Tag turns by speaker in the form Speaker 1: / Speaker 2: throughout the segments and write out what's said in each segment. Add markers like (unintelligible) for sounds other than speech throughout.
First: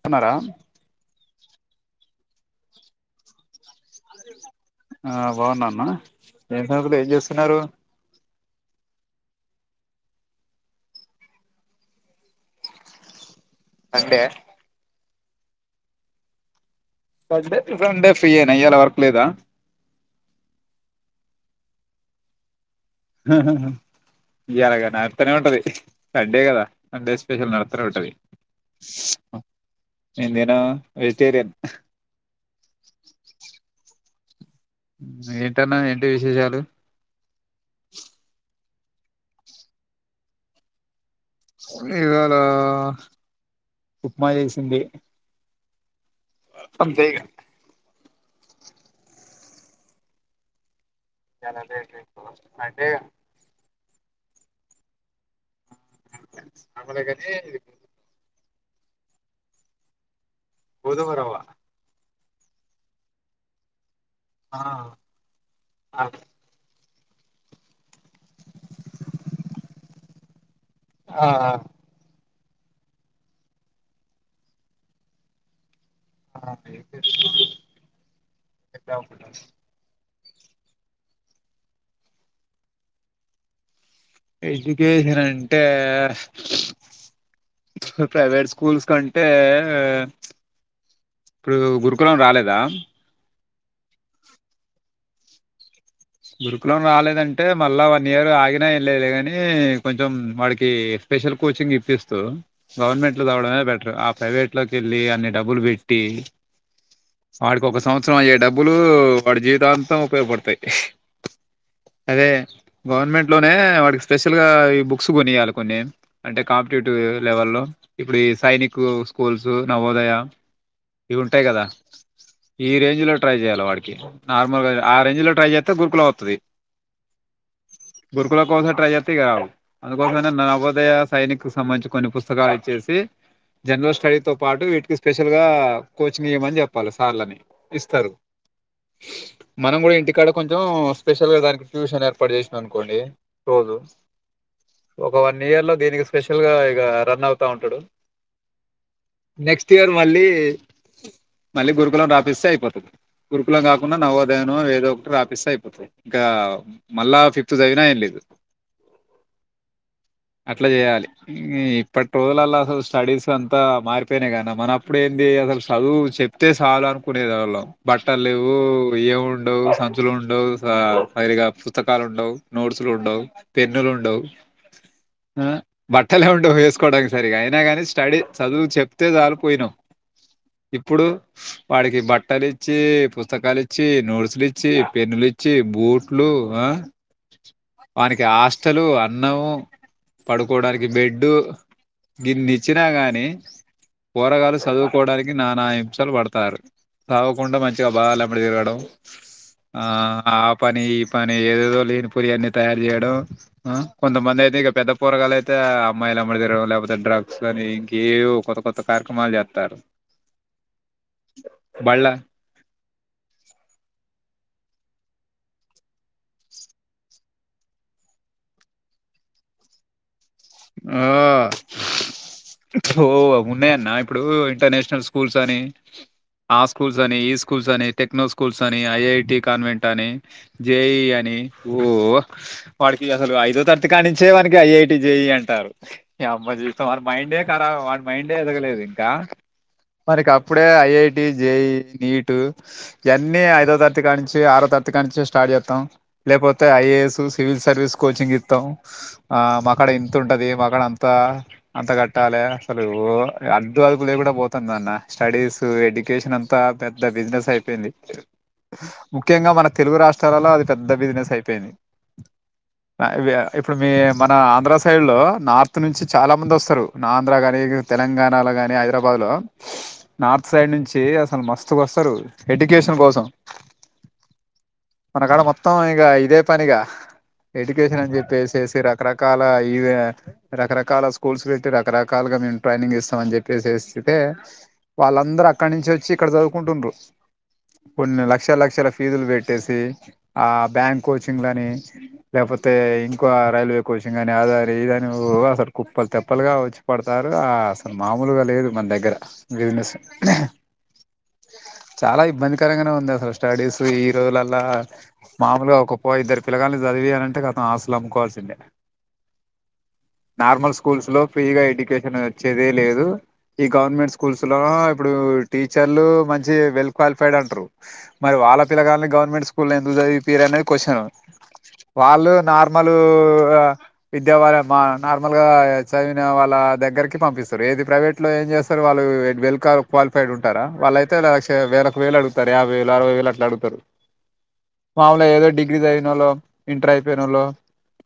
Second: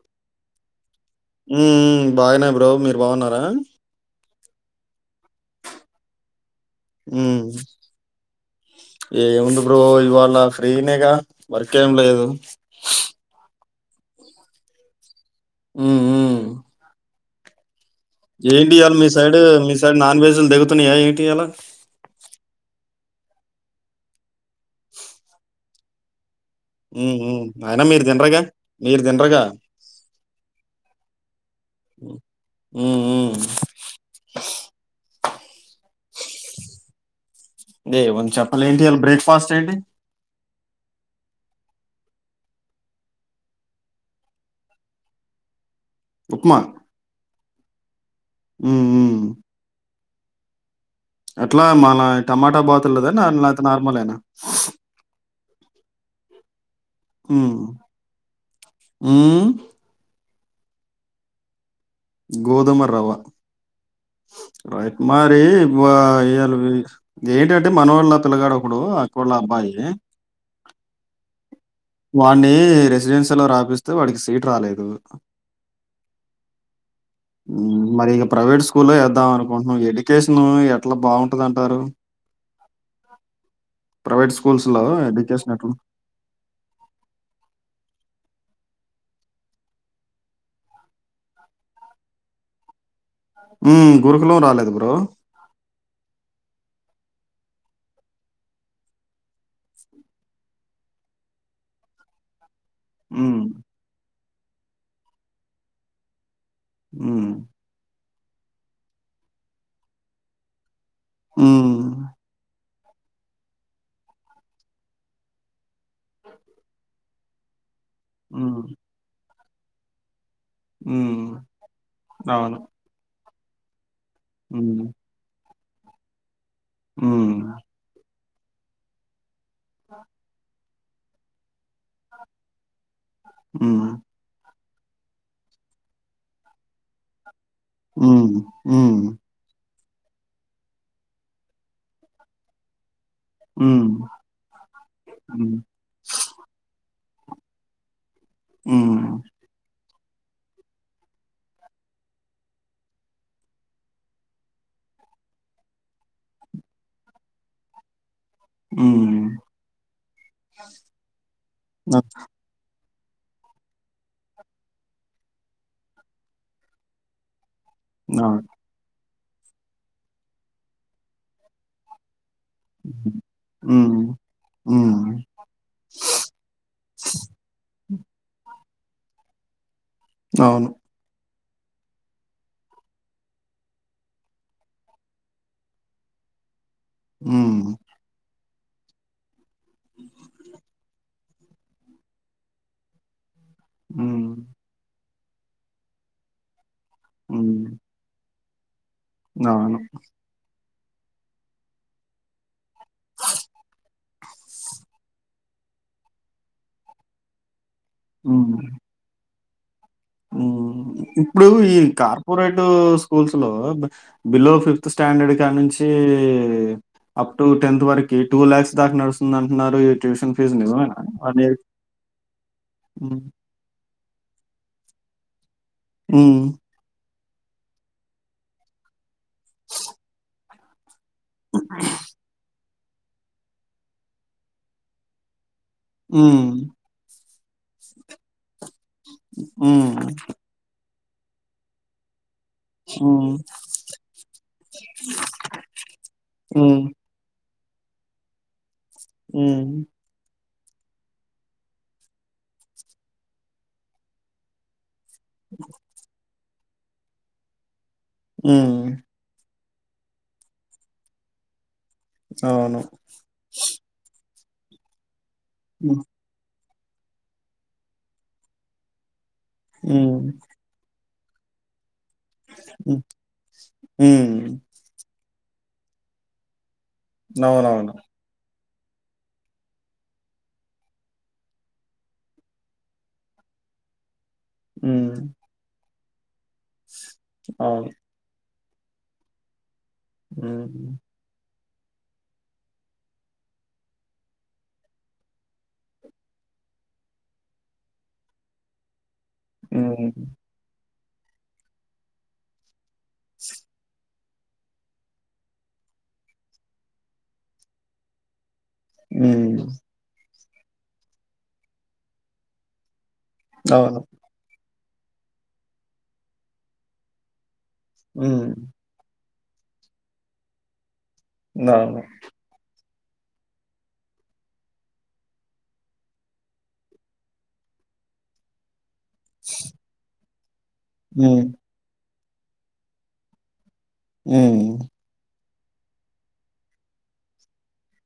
Speaker 1: పోన్నారా
Speaker 2: ఉ బాగునాయి bro మీరు బాగున్నారా
Speaker 1: ఆ బాగున్నాన్న ఏ సతులు ఏం
Speaker 2: హ్మ్.
Speaker 1: చేస్తున్నారు
Speaker 2: ఏముంది బ్రో ఇవాళ ఫ్రీనేగా వర్క్ ఏం లేదు
Speaker 1: అండే
Speaker 2: ఆ
Speaker 1: పడ్
Speaker 2: ఏంటి ఇయ్యాలి మీ సైడ్ మీ సైడ్ నాన్ వెజ్లు దిగుతున్నాయా ఏంటి చేలం
Speaker 1: ఎలాగా నా అతనే ఉంటది సండే కదా సే
Speaker 2: హ్మ్. హ్మ్.
Speaker 1: స్పెషల్
Speaker 2: అయినా మీరు
Speaker 1: నడతారుంది
Speaker 2: తినరుగా? మీరు తినరుగా?
Speaker 1: ఇడిను వెజిటేరియన్
Speaker 2: హ్మ్. హ్మ్.
Speaker 1: ఏంటన్న ఏంటి విశేషాలు
Speaker 2: ఏయ ఉంచంచప్ప మళ్ళ ఏం చెయాలి బ్రేక్ఫాస్ట్ ఏంటి
Speaker 1: ఇవాళ ఉప్మా చేసింది అంతేగా
Speaker 2: ఆ అట్లా మన టమాటా
Speaker 1: అంటే
Speaker 2: బాతుల్ద మలేనా
Speaker 1: అమలగానే ఇ
Speaker 2: ఆ
Speaker 1: గోధవరవ్వ
Speaker 2: గోధుమ రవ
Speaker 1: ఆ
Speaker 2: రైట్ మరి ఇ ఏళ ఎంటంటే మనొళ్ళ పిలగాడొకడు అక్కొళ్ళ అబ్బాయి
Speaker 1: ఆ
Speaker 2: వాన్ని రెసిడెన్షియ లో రాపిస్తే వాడికి సీట్ రాలేదు
Speaker 1: ఆ మేయ్
Speaker 2: మరి ఇగ ప్రైవేట్ స్కూల్లో ఎద్దాం
Speaker 1: ఆ
Speaker 2: అనుకుంటున్నాం ఎడిట్ లొకేషన్ ఎట్లా బాగుంటదంటారు
Speaker 1: ఎడ్యుకేషన్ అంటే ప్రైవేట్ స్ స్కూల్స్ కంటే ఎ ఎ ఇప్పుడు గురుకులం రాలేదా
Speaker 2: ఉ గురుకులమ్ రాలేదు బ్రో
Speaker 1: గురుకులం రాలేదంటే మళ్ళా వన్ ఇయర్ ఆగినా ఏంలేదులే కానీ కొంచెం వాడికి స్పెషల్ కోచింగ్ ఇప్పిస్తూ, గవర్మెంట్లో
Speaker 2: హ్మ్.
Speaker 1: చదవడనే బెటరు అప్ ప్రైవేట్ లోకెళ్ళి అన్ని డబ్బులు పెట్టి
Speaker 2: హ్మ్.
Speaker 1: వాడికోక సంవత్ సంవత్సరం అయ్యే డబ్బులు వాడి జీవితాంతం ఉపయోగపడతాయి.
Speaker 2: హ్మ్.
Speaker 1: అదే గవర్నమెంట్లోనే వాడికి స్పెషల్గా ఈ బుక్స్ కొనియాలి కొన్ని అంటే కాంపిటేటివ్ లెవెల్లో ఇప్పుడు ఈ
Speaker 2: హ్మ్.
Speaker 1: సైనిక్ స్కూల్స్ జు నవోదయ
Speaker 2: హ్మ్.
Speaker 1: ఇవుంటాయి కదా
Speaker 2: అవును.
Speaker 1: ఈ రేంజ్ లో ట్రై జేయాల వాడికి నార్మల్గా
Speaker 2: హ్మ్.
Speaker 1: ఆ రెంజ్ లో ట్రై చేత్ త్తె గురుకులం వత్తది
Speaker 2: హ్మ్
Speaker 1: గురుకుల కోసం ట్రై జెతే ఇగా అందుకోసమే నేన్ నవొదే ఉదయ సైనిక్ కు సంబంధించి కొన్ని పుస్తకాలు ఇచ్చేసి
Speaker 2: హ్మ్.
Speaker 1: జనరల్ స్టడీతో పాటు వీట్ ఇగ స్పెషల్ గా కోచింగ్ ఇయ్యమని చెప్పాలి సార్లని
Speaker 2: ఉ
Speaker 1: ఇస్తారు
Speaker 2: ఉ
Speaker 1: మనం కూడా ఇంటికాడక్ కొంచెం స్పెషల్ గా దానికి ట్యూషన్ ఏర్పాటు చేసిన అనుకోండి రోజు
Speaker 2: హ్మ్.
Speaker 1: ఒక వన్
Speaker 2: హ్మ్.
Speaker 1: ఇయర్ లో దీనికి స్పెషల్ గా ఇగ రన్ అవుతా ఉంటడు
Speaker 2: ఉ
Speaker 1: నెక్ట్స్ ఇయరు మళ్ళీ మళ్ళీ గురుకులం రాపిస్తే అయిపోతది గురుకులం కాకుండా నవోదయనో ఏదో ఒకటి రాపి మిస్ అయిపోతది ఇంకా మల్ల ఫిఫ్త్ చదివిన ఏం లేదు
Speaker 2: హ్మ్.
Speaker 1: అట్లా చేయాలి ఈ
Speaker 2: అ!
Speaker 1: ఇప్పటి రోజులలో అస స్టడీస్ అంతా మారిపోయిన కదా అన్న మన అప్పుడు ఏంది అసలు చదువు చెప్తే చాలు అనుకునే వాళ్ళం బట్టలు
Speaker 2: ఆ!
Speaker 1: లేవు ఏం గొం వుండవ్ బుక్కులు ఉండవచ సా సరిగ్గా పుస్తకాలు కూడా ఉండవ్ నోట్స్ లు ఉండవ్ పెన్నులు
Speaker 2: హ్మ్.
Speaker 1: ఉండవ్
Speaker 2: హ్మ్.
Speaker 1: హ బట్టలే ఉండవు వేసుకోవడానికి సరీగ అయినా కాని స్టడీ చదువు చెప్ ఇత్తే జాలు పోయినామ్
Speaker 2: అవును.
Speaker 1: ఇప్పుడు వాడికి బట్టలిచ్చి పుస్తకాలిచ్చి నోట్స్ లి ఇచ్చి పెనులిచ్చి బూట్లు ఆ
Speaker 2: హ్మ్.
Speaker 1: వానికి ఆ అసలు అన్నము పడుకోడానికి బెడ్డు దీన్నిచ్చినా గాని
Speaker 2: హ్మ్.
Speaker 1: పోరగాళ్లు చదువు కోవడానికి నానా హింసలు పడుతారు తాగకుండా
Speaker 2: హ్మ్.
Speaker 1: మంచిగా బాలెం అడిగి రాడం
Speaker 2: అవును.
Speaker 1: ఆహా పని ఈ పని ఏదేదొ లేనిపోని అ తయారు చేయడం ఆ కొంతమంది అయితే పెద్ద పోరగాండ్లు అంతా అమ్మాయిల వెంట తిరగడం లేకపోతే డ్రగ్స్ అని ఏవో కొత్త
Speaker 2: హ్మ్.
Speaker 1: కొత్త కార్యక్రమలు తారు
Speaker 2: ఇప్పుడు ఈ కార్పొరేటు స్కూల్స్ లో బిలో‌. ఫి ఫ్త్ స్టాండర్డ్ కా నుంచి ఏ అప్ టు టెన్త్ వరకి టూ లాక్స్ దాకా నడుస్తుంది అంటున్నారు ఈ ట్యూషన్ ఫీజు నిజమేనా?
Speaker 1: ఆ
Speaker 2: వన్ ఇయర్‌కి
Speaker 1: ఓ
Speaker 2: హ్మ్.
Speaker 1: అవునే అన్న ఇప్పుడు ఇంటర్నేషనల్ స్కూల్ పూల్స్ అని
Speaker 2: హ్మ్.
Speaker 1: ఆ స్కూల్స్ అని ఈ స్ స్కూల్స్ అని టెక్నో స్కూల్స్ అని ఐఐటి కాన్వెంట్ అని జే ఈ అ అని ఓ వాడికి అసలు ఐదో తరగతికానించే వానకి ఐఐటీ జెయ్యి అం రా రు ఎమ్
Speaker 2: హ్మ్.
Speaker 1: మజరి మాైండ్ ఎ రార వాడి మైండ్ర ఎదగలేది
Speaker 2: హ్మ్.
Speaker 1: మనకి అప్పుడే ఐఐ జై నటు
Speaker 2: హ్మ్.
Speaker 1: ఇవన్నీ ఐదో తరతికా నుంచి ఆరో తరతికా నుంచి స్టార్ట్ చేస్తాం లేకపోతే
Speaker 2: హ్మ్.
Speaker 1: ఐఏఎస్ సివిల్ సర్వీస్ కోచింగ్ ఇతాం ఆ
Speaker 2: హ్మ్.
Speaker 1: మాకడేం ఉంటది మా క్కడఅంతా అంత కట్టాలి అసలు అడ్డు అదుపు లేకుండా పోతాంది అన్న స్టడీస్ ఎడ్యుకేషన్ అంత పెద్ద బిజినెస్ అయిపోయింది
Speaker 2: ఆ
Speaker 1: ముఖ్యంగా మన తెలుగు రాష్ట్రాలలో అది పెద్ద బిజినెస్ అయిపోయింది
Speaker 2: అవును.
Speaker 1: ఇప్పుడు మీ మన ఆంధ్రస్ సైడ్లో నార్త్
Speaker 2: హ్మ్.
Speaker 1: నుంచి చాలా మంది వస్తారు. నాన్ధ్ర గాని, తెలంగాణలో గాని, హైదరాబాద్ లో
Speaker 2: హ్మ్.
Speaker 1: నార్త్ సైడ్ నుంచి అసల్ మస్త్ గోస్త్ వస్తారు ఎడ్యుకేషన్
Speaker 2: హ్మ్.
Speaker 1: కోసం
Speaker 2: హ్మ్.
Speaker 1: మనకాడ మొత్తం ఇక ఇదే పనిగా
Speaker 2: అవునవును.
Speaker 1: ఎడుకేషన్ అని చెప్పేసేసి ఈ రకరకాల ఇవే రకరకాల స్కూల్స్ పెట్టి రకరకాలుగా మేము ట్రైనింగ్ ఇస్తాంమని చెప్పేసిస్తే
Speaker 2: హ్మ్.
Speaker 1: వాళ్ళందరు అక్కడ నుంచి వచ్చి ఇక్కడ చదువ్ కుంట్రండ్రు
Speaker 2: అవును.
Speaker 1: కొన్ని లక్ష లక్ష క్షర ఫీజులు పెట్టేసి ఆ
Speaker 2: హ్మ్.
Speaker 1: బ్యాంక్ కోచింగ్ లని లేకపోతే ఇంకో రైల్వే కోచింగ్ అని నేన్ అదని ఇదని అసలు ఓ అసలు కుప్పలు తెప్పలుగా వచ్చి పడతారు. ఆ అసలు మామూలుగా లేదు మన దగ్గర బిసినెస్
Speaker 2: హ్మ్.
Speaker 1: చాలా ఇబ్బందికరంగానే ఉం ఉందసల్ స్టడీసు ఈ జో ల ల మామూలుగా ఒకప్ప ఇద్దరు పిలగాల్ని చదివియాలంటే కతం ఆస్తులు అమ్ముకోవాల్సిందే
Speaker 2: హ్మ్
Speaker 1: నార్మల్ స్కూల్స్ లో ఫ్రీగా ఎడ్యుకేషన్ వచ్చేదే లేదు ఈ
Speaker 2: అవును.
Speaker 1: గవర్నమెంట్ స్కూల్స్లో ఇప్పుడు టీచర్లు మంచి వెల్ క్వాలిఫైడ్ అంటారు. మరి
Speaker 2: హ్మ్.
Speaker 1: వాళ్ళ పిల్లగాల్ని గవర్మెంట్ స్కూ స్కూల్లో ఎందుకు చదివిపియారానే క్వశ్చను
Speaker 2: అవును.
Speaker 1: వాళ్ళు నార్మల్ విద్యా వాళ్ళ మా నార్మల్ గా చదివిన వాళ్ళ దగ్గరకి పంపిస్తారు ఏది ప్రైవేట్ లో ఏం చేస్తారు వాల్వి వేడ్ వెల్క క్వాలిఫై (unintelligible) టరా వాలైతే
Speaker 2: హ్మ్.
Speaker 1: లక్ష వేలకు వెల్ అడుగు యావైవేలు అరవైవేలు అట్లా అడుగుతారు
Speaker 2: హ్మ్.
Speaker 1: ఏదో ఇగ్రీజ్ అయిన వాళు ఇంటర్ అయిపోయి వాళ్ళు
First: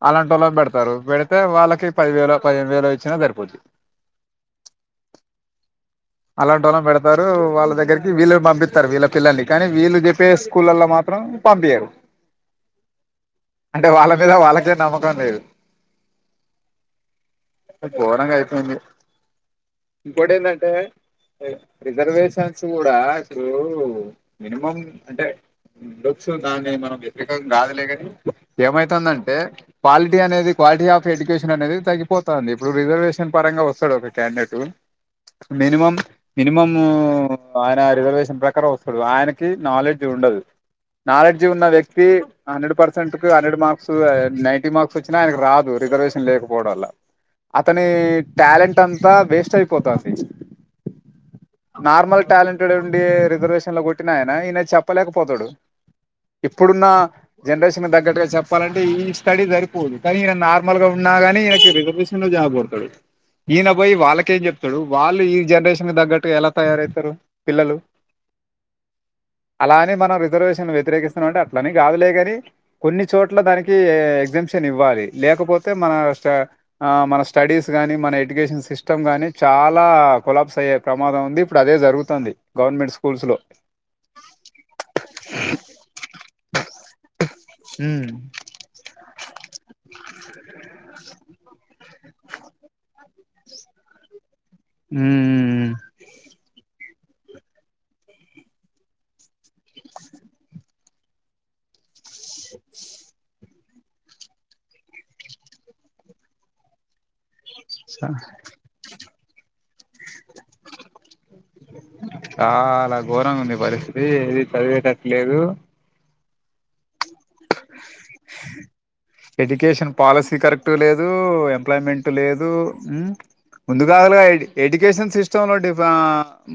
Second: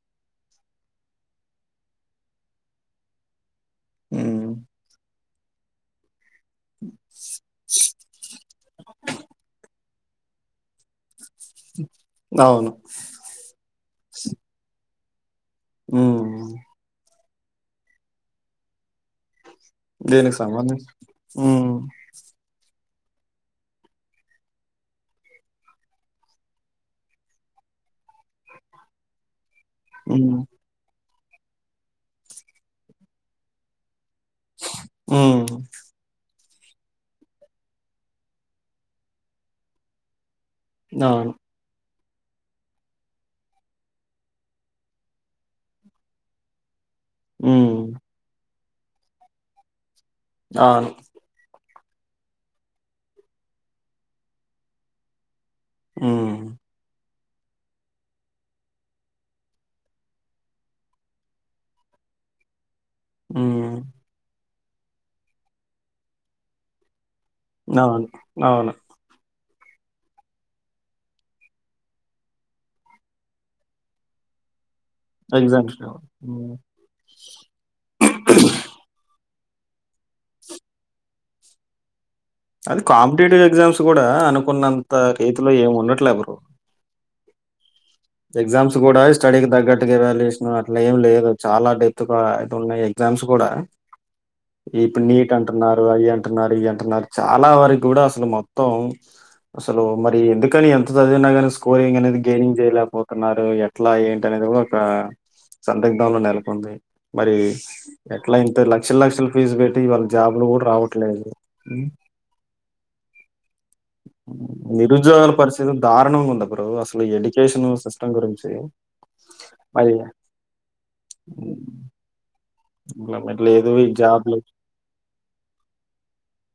Speaker 1: అలాంటి వాళ్ళ పెడత రు పెడితే వాళ్ళకి పది వేలు పదిహేది వేలు ఇచ్చినా సరిపోద్ది
Speaker 2: అ
Speaker 1: అలాంటి వాలం పెడతారు వాళ్ళ దగ్గకి వీళ్ళు పంపిస్తారు వీళ్ళ పిల్లల్ని కానీ వీళ్ళు చెప్పి పే స్కూల్లా మాత్రం
Speaker 2: అవును.
Speaker 1: అంటే వాళ్ళ మీద వాళ్ళకే నమ్మకం
Speaker 2: ఆ
Speaker 1: పోడాంగా అయితేంంది
Speaker 2: దేనికి
Speaker 1: రిజర్వేషన్స్ కూడా ఇప్పుడు మినిమం అంటే లుక్స్ దాని మనం వ్యతిరేకం కాదులే కాని ఏమైతుందంటే క్వాలిటీ
Speaker 2: హ్మ్.
Speaker 1: అనేది క్వాలిటీ ఆఫ్ ఎడ్యకేషన్ అనేది తగ్గిపోతుంది ఇప్పుడు రిజర్వేషన్ పరంగా వస్తాడు ఒకటి
Speaker 2: హ్మ్.
Speaker 1: మినిమం ఆయన రిజర్వేషన్ ప్రకారం వస్తుడు ఆయనకి నాలెడ్జ్ ఉండదు
Speaker 2: అవును.
Speaker 1: నాలెడ్జ్ హండ్రెడ్ పర్సెంట్ కు హండ్రెడ్ మార్క్స్ నైన్టీ మార్క్స్ వచ్చినా ఆయనకు రాదు రిజర్వేషన్ లేకపోవడం వల్ల
Speaker 2: హ్మ్.
Speaker 1: అతని టాలెంట్ త బేస్ట్ అయిపోతాంది
Speaker 2: అవును
Speaker 1: నార్మల్ టాలెంటెడ్ ఉండి రిజర్వేషన్ లో కొట్టి ఆయన ఈయన చెప్పలేకపోతాడు
Speaker 2: హ్మ్.
Speaker 1: ఎప్పుడున్నా జనరేషన్ తగ్గట్టుగా చెప్పాలంటే ఈ స్టడీ సరిపోదు కానీ ఈయన నార్మల్ గా ఉన్నాగానీ ఈయనకి రిజర్వేషన్ లో జాబడతాడు ఈనా
Speaker 2: హ్మ్.
Speaker 1: భయి వాళ్ళకే చెప్ వాళ్ళు ఈ జనరేషన్ దగ్గట్టు ఎలా తయారవుతారు.
Speaker 2: అవును అవును
Speaker 1: అలానే మనం రిజర్వేషన్ వ్యతిరేకిస్తున్నాం అంటే అట్లని కాదులేగాని కొన్ని చోట్ల దానికి ఎగ్జింషన్ ఇవ్వ ఇవ్వాలి లేకపోతే
Speaker 2: ఎగ్జామ్స్‌లో.
Speaker 1: మన స్ట
Speaker 2: హ్మ్.
Speaker 1: ఆ మన స్టడీస్ గానీ మన ఎడ్యుకేషన్ సిస్టమ్ గాని చాలా కులాబ్స్ అయ్యేమాదంంది ఇప్పుడు అదేరుగుంది
Speaker 2: అది కాంపిటేటివ్ ఎగ్జామ్స్ కూడా అనుకున్నంత చేతిలో ఏమి ఉండట్లే బ్రరు
Speaker 1: అ
Speaker 2: ఎగ్జామ్స్ కూడా స్టడీకి తగ్గట్టుగా వాల్యూయెషన్ అట్లా ఏం లేదు చాలా డెత్ తుకాయి అయితే ఉన్న ఎగ్జామ్స్ కూడా ఇప్పుడు నీట్
Speaker 1: ఉమ్
Speaker 2: అంటున్నారు అయి అంన్ అంటున్నార్ ఇయ్ అంటున్నారు చాలా వరకు కూడా అసలు మొత్తం అసలు మరి ఎందుకని ఎంత చదివిన కానీ స్కోరింగ్ అనేది గేనింగ్ చెయ్ అరే ఎట్లా ఏంటి అనేది కూడా ఒక సందిగ్ధంలో నెలకొంది మరి
Speaker 1: చా-
Speaker 2: ఎట్లా ఇంత లక్షల లక్షలు ఫీజు పెట్టి వాళ్ళ జాబులు కూడా రావట్లేదు మ్మ్
Speaker 1: చాలా ఘోరంగా ఉంది పరిస్థితి ఏది
Speaker 2: నిరుద్యోగాల
Speaker 1: చదివేటట్లేదు
Speaker 2: పరిస్థితి దారుణంగా ఉండది. బ్రో అసలు ఎడ్యుకేషన్
Speaker 1: ఎడ్యుకేషన్
Speaker 2: మరి
Speaker 1: పాలసీ కరెక్ట్ లేదు,
Speaker 2: హ్మ్.
Speaker 1: ఎంప్లాయ్మెంట్ లేదు. మ్
Speaker 2: లేదు ఈ
Speaker 1: ముందుకాదల్గా
Speaker 2: జాబ్లు
Speaker 1: ఇది ఎడ్యుకేషన్ సిస్టంలో డిఫ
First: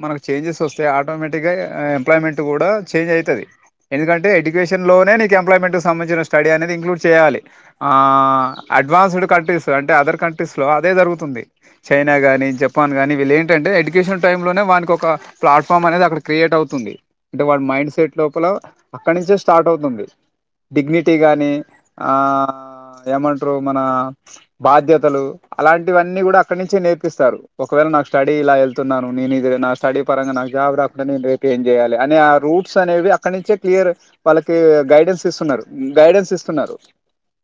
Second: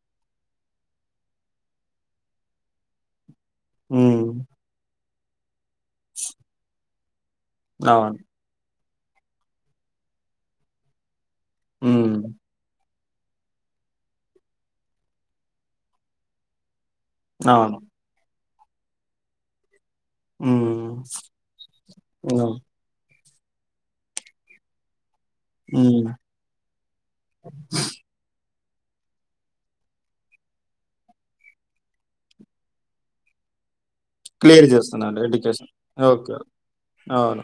Speaker 1: మనకు చేంజెస్ వస్తాయి ఆటోమేటిక్గా ఎంప్లాయ్మెంట్ కూడా చేంజ్ అయితది.
Speaker 2: హ్మ్.
Speaker 1: ఎందుకంటే ఎడ్యుకేషన్ లోనే నీక్ ఎంప్యమెంట్స్ సంచ స్టడ అనేది ఇంలూడ్ చేయాలి ఆ
Speaker 2: అవును.
Speaker 1: అడ్వాన్స్డ్ కంట్రీస్ అంటే అదర్ కంట్రీస్లో అదే జరుగుతుంది
Speaker 2: హ్మ్.
Speaker 1: చైనా గాని జపాన్ కాగానీ వీళ్ళ ఏంటంటే ఎడ్యుకేషన్ టై లోనే వానికికి ఒక పలాఫామ్ అనేది అక్కడ క్రియేట్ అవుతుంది అంటే వాళ
Speaker 2: అవును.
Speaker 1: మైండ్ సెట్ లోపల అక్కడ నుంచే స్టార్ట్ అవుతుంది
Speaker 2: హ్మ్.
Speaker 1: డిగ్నిటీ గాని ఆ
Speaker 2: అవును.
Speaker 1: ఏమంటారు మన బాధ్యతలు
Speaker 2: హ్మ్.
Speaker 1: అలాంటివన్నీ కూడా అక్కడి నుంచే నేర్పిస్తారు ఒకవేళ నాకు స్టడీ ఇలా వెళ్తు న్నాను నేను ఇది నా స్టడీ పరంగా నాకు జాబ్ రాకుండా నేను రేపు ఏం చేయాలి అని ఆ రూట్స్ అనేవి అక్కడ నుంచే క్లియర్ వాళ్ళకి
Speaker 2: క్లియర్
Speaker 1: గైడ్
Speaker 2: చేస్తున్నాడు
Speaker 1: ఇస్తు
Speaker 2: ఎడ్యుకేషన్.
Speaker 1: Guidance
Speaker 2: okay.
Speaker 1: ఇస్తున్నారు
Speaker 2: అవును.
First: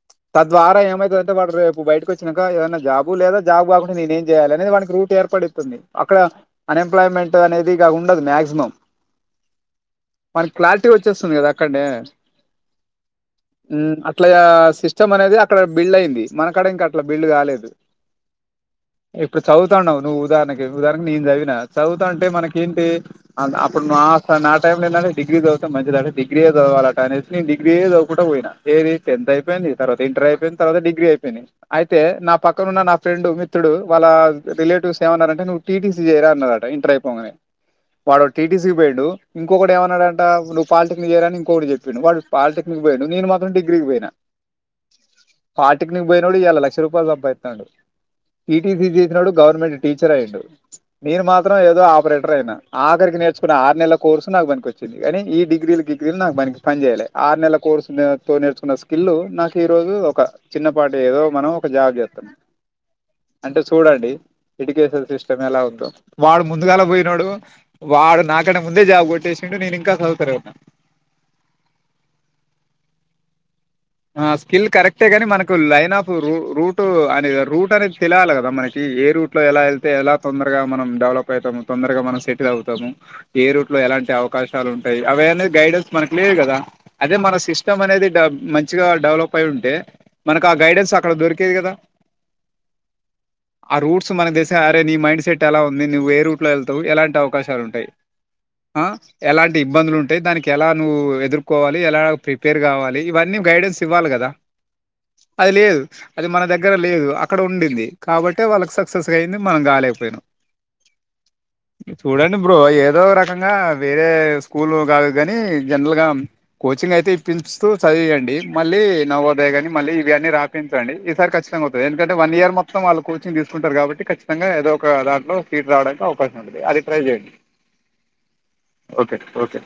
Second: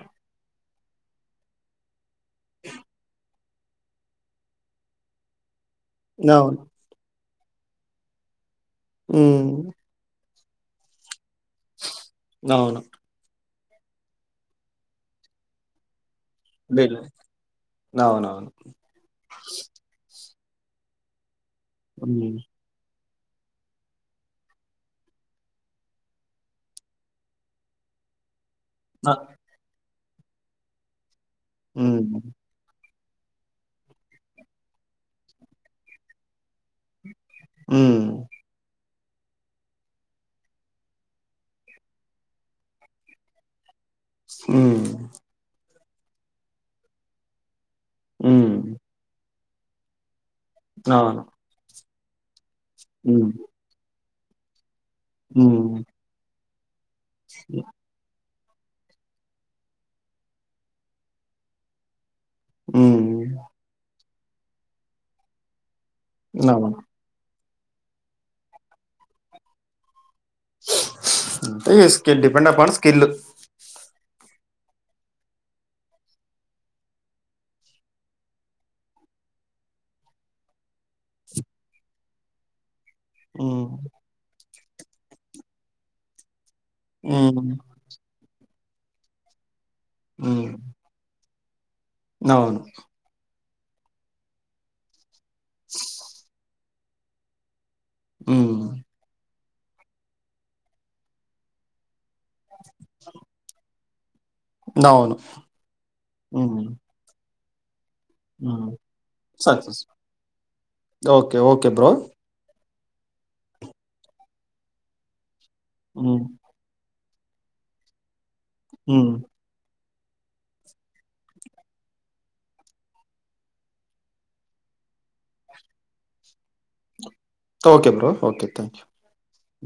Speaker 1: ద్వారా ఏమైతుందంటే వాడు రేపు బయటకిచ్చ చినక ఏదైనా జాబు లేదా జాబ్ కాకుంనేం చేయాలనేది వానకి రూట్ ఏర్పడిస్తుంది అక్కడ
Speaker 2: అవును.
Speaker 1: అన్ఎంప్లాయ్మెంట్ అనేది ఇ ఉండదు మాయాక్సిమం
Speaker 2: అ
Speaker 1: మనకి క్లారిటీ వచ్చేస్తుంది కదా అక్కడే
Speaker 2: అవును
Speaker 1: అట్లా సిస్టమ్ అనేది అక్కడ బిల్డ్ అయింది మనకడ ఇంక
Speaker 2: వీళ్ళు.
Speaker 1: అట్లా బిల్లు కాలేదు
Speaker 2: అవునవును.
Speaker 1: ఇప్పుడు చదువుతున్నావు నువ్వు ఉదాహరణ ఉదారణ నీందదావి నా చదువుతా అంటే
Speaker 2: హ్మ్.
Speaker 1: మనక ఏంటి అడు నా నా టైంలో లో ఏంటడి డిగ్రీ చదివితే మంచిద అంటడిగ్రీ చదవాల అ అనేది నేను డిగ్రీ అవకుడా పోయినా ఏ రీ
Speaker 2: ఆ!
Speaker 1: ఎంతయిపోయింది తర్వా ఇంటర్యి తర్వా డిగీయి అయితే
Speaker 2: హ్మ్.
Speaker 1: నా పక్కనన్న నా ఫ్రెండ్ మిత్రుడు వాళ్ళ రిలేటివ్స్ ఏమన్నారంటేవ్ టీసీ చేయరా అన్నారట ఇంటర్ పోనే
Speaker 2: హ్మ్.
Speaker 1: వాడ టిటిస బైడు ఇంకటి ఏమన్నడంట నువ్వు పిటిక్ చేయాలని ఇంకటి చెప్పా వాడుు పాలిక్ బయి ను నను మాత్రం డిగ్రి పోయినా
Speaker 2: ఆ
Speaker 1: పాటిక్ని బ పోయి నోడు ఎలాలక్ష రూపాయలు్బ్బయితు అండు ఈటి
Speaker 2: హ్మ్.
Speaker 1: దజయి నోడు గవర్మెంట్ టీచర్యింటడు
Speaker 2: అవును.
Speaker 1: మీన్ మాత్రం ఏదో ఆ స్పెటర్ అయినా ఆగరికి
Speaker 2: హ్మ్.
Speaker 1: నేర్చున్న ఆరు నెలలకు కోర్స్ నాకు్ చిడి కానీ ఈ
Speaker 2: హ్మ్.
Speaker 1: డిగ్రీ నాకు మ పంచజేల ఆర్ నెల కోర్నే తో నేర్చున్న స్కిల్ నాకు ఈ రోజు ఒక చిన్నపాటి ఏదో మనం ఒక జాబ్ చేస్తాం
Speaker 2: హ్మ్.
Speaker 1: అంటే చూడండి ఎడ్యూకేషన్ సిస్టమ్ ఎలా అవుదో వాడు
Speaker 2: అవును.
Speaker 1: ముందుగాలా పోయినాడు వాడ్ నాకన్న ముందే జాబ్ కొట్టేసిండు నన్ ఇంకా చద్ తీరగ్తన
Speaker 2: క డిపెండ్ అప్న్ స్కల్
Speaker 1: ఆ స్కిల్ కరెక్టే గాని మనకు లైన్ ఆఫ్ ర రూట్ అనే రూట్ అనేది తెలియాలి కదా మనకి ఏ రూట్ లో ఎలా వెళ్తే ఎలా తొందరగా మనం డెవలప్ అవుతాము తొందరగా మనం సెటిల్ అవుతాము ఏ
Speaker 2: హ్మ్.
Speaker 1: రూట్ లో ఎలాంటి అవకాశం చాలా ఉంటాయి అవే అనేది గైడెన్స్ మనకు లేదు కదా అదే మన
Speaker 2: హ్మ్.
Speaker 1: సిస్టమ్ అనేది మంచి మంచిగా డెవలప్ అయ్ ఉంటే మనకా
Speaker 2: హ్మ్.
Speaker 1: గైడెస్ అక్కడ దొరికి కే కదా
Speaker 2: అవును
Speaker 1: ఆ రూట్స్ మన దసే అరే నీ మైండ్ సెట్ ఎలా ఉంది నువ్వు ఏ రూట్ లో వెళ్తావు ఎలాంటి అవకాశాలు ఉంటాయి
Speaker 2: హ్మ్.
Speaker 1: ఆ ఎలాంటి ఇబ్బందులు ఉంటాయి దానికి ఎలా నువ్వు ఎదుర్కోవాలి ఎలా ప్రిపేర్ కావాలి ఇవన్నీ శివల్గదా
Speaker 2: అవును.
Speaker 1: అది లేదు అది మన
Speaker 2: హ్మ్.
Speaker 1: దగ్గర లేదు అక్కడ ఉండింది కాబట్
Speaker 2: హ్మ్.
Speaker 1: వాళ్ళకి సక్సెస్గా అయింది మనం
Speaker 2: సక్సెస్.
Speaker 1: కాలేకపోయినాం
Speaker 2: ఓకే. Okay bro.
Speaker 1: చూడండి బ్రో ఏన్ ఏదో రకంగా వేరే స్కూల్ కాదు కాని జనరల్ గా
Speaker 2: హ్మ్.
Speaker 1: కోచింగ్ అయితే పిలుపుస్తూ చదివయండి మళ్ళీ
Speaker 2: హ్మ్.
Speaker 1: నవోదయ గాని మళ్ళీ ఇవి అన్నీ రాపించండి ఈసారి ఖచ్చితంగావొతది ఎందుకంటే వన్ ఇయర్ మొత్తం వాళ్ళు కోచింగ్ తీసుకుంటారు కాబట్టి ఖచ్చితంగా ఏదో ఒక దాంట్లో సీట్ రాడానికి అవకాశం ఉంటది అది ట్రై చేయండి
Speaker 2: okay bro okay thank you
Speaker 1: okay okay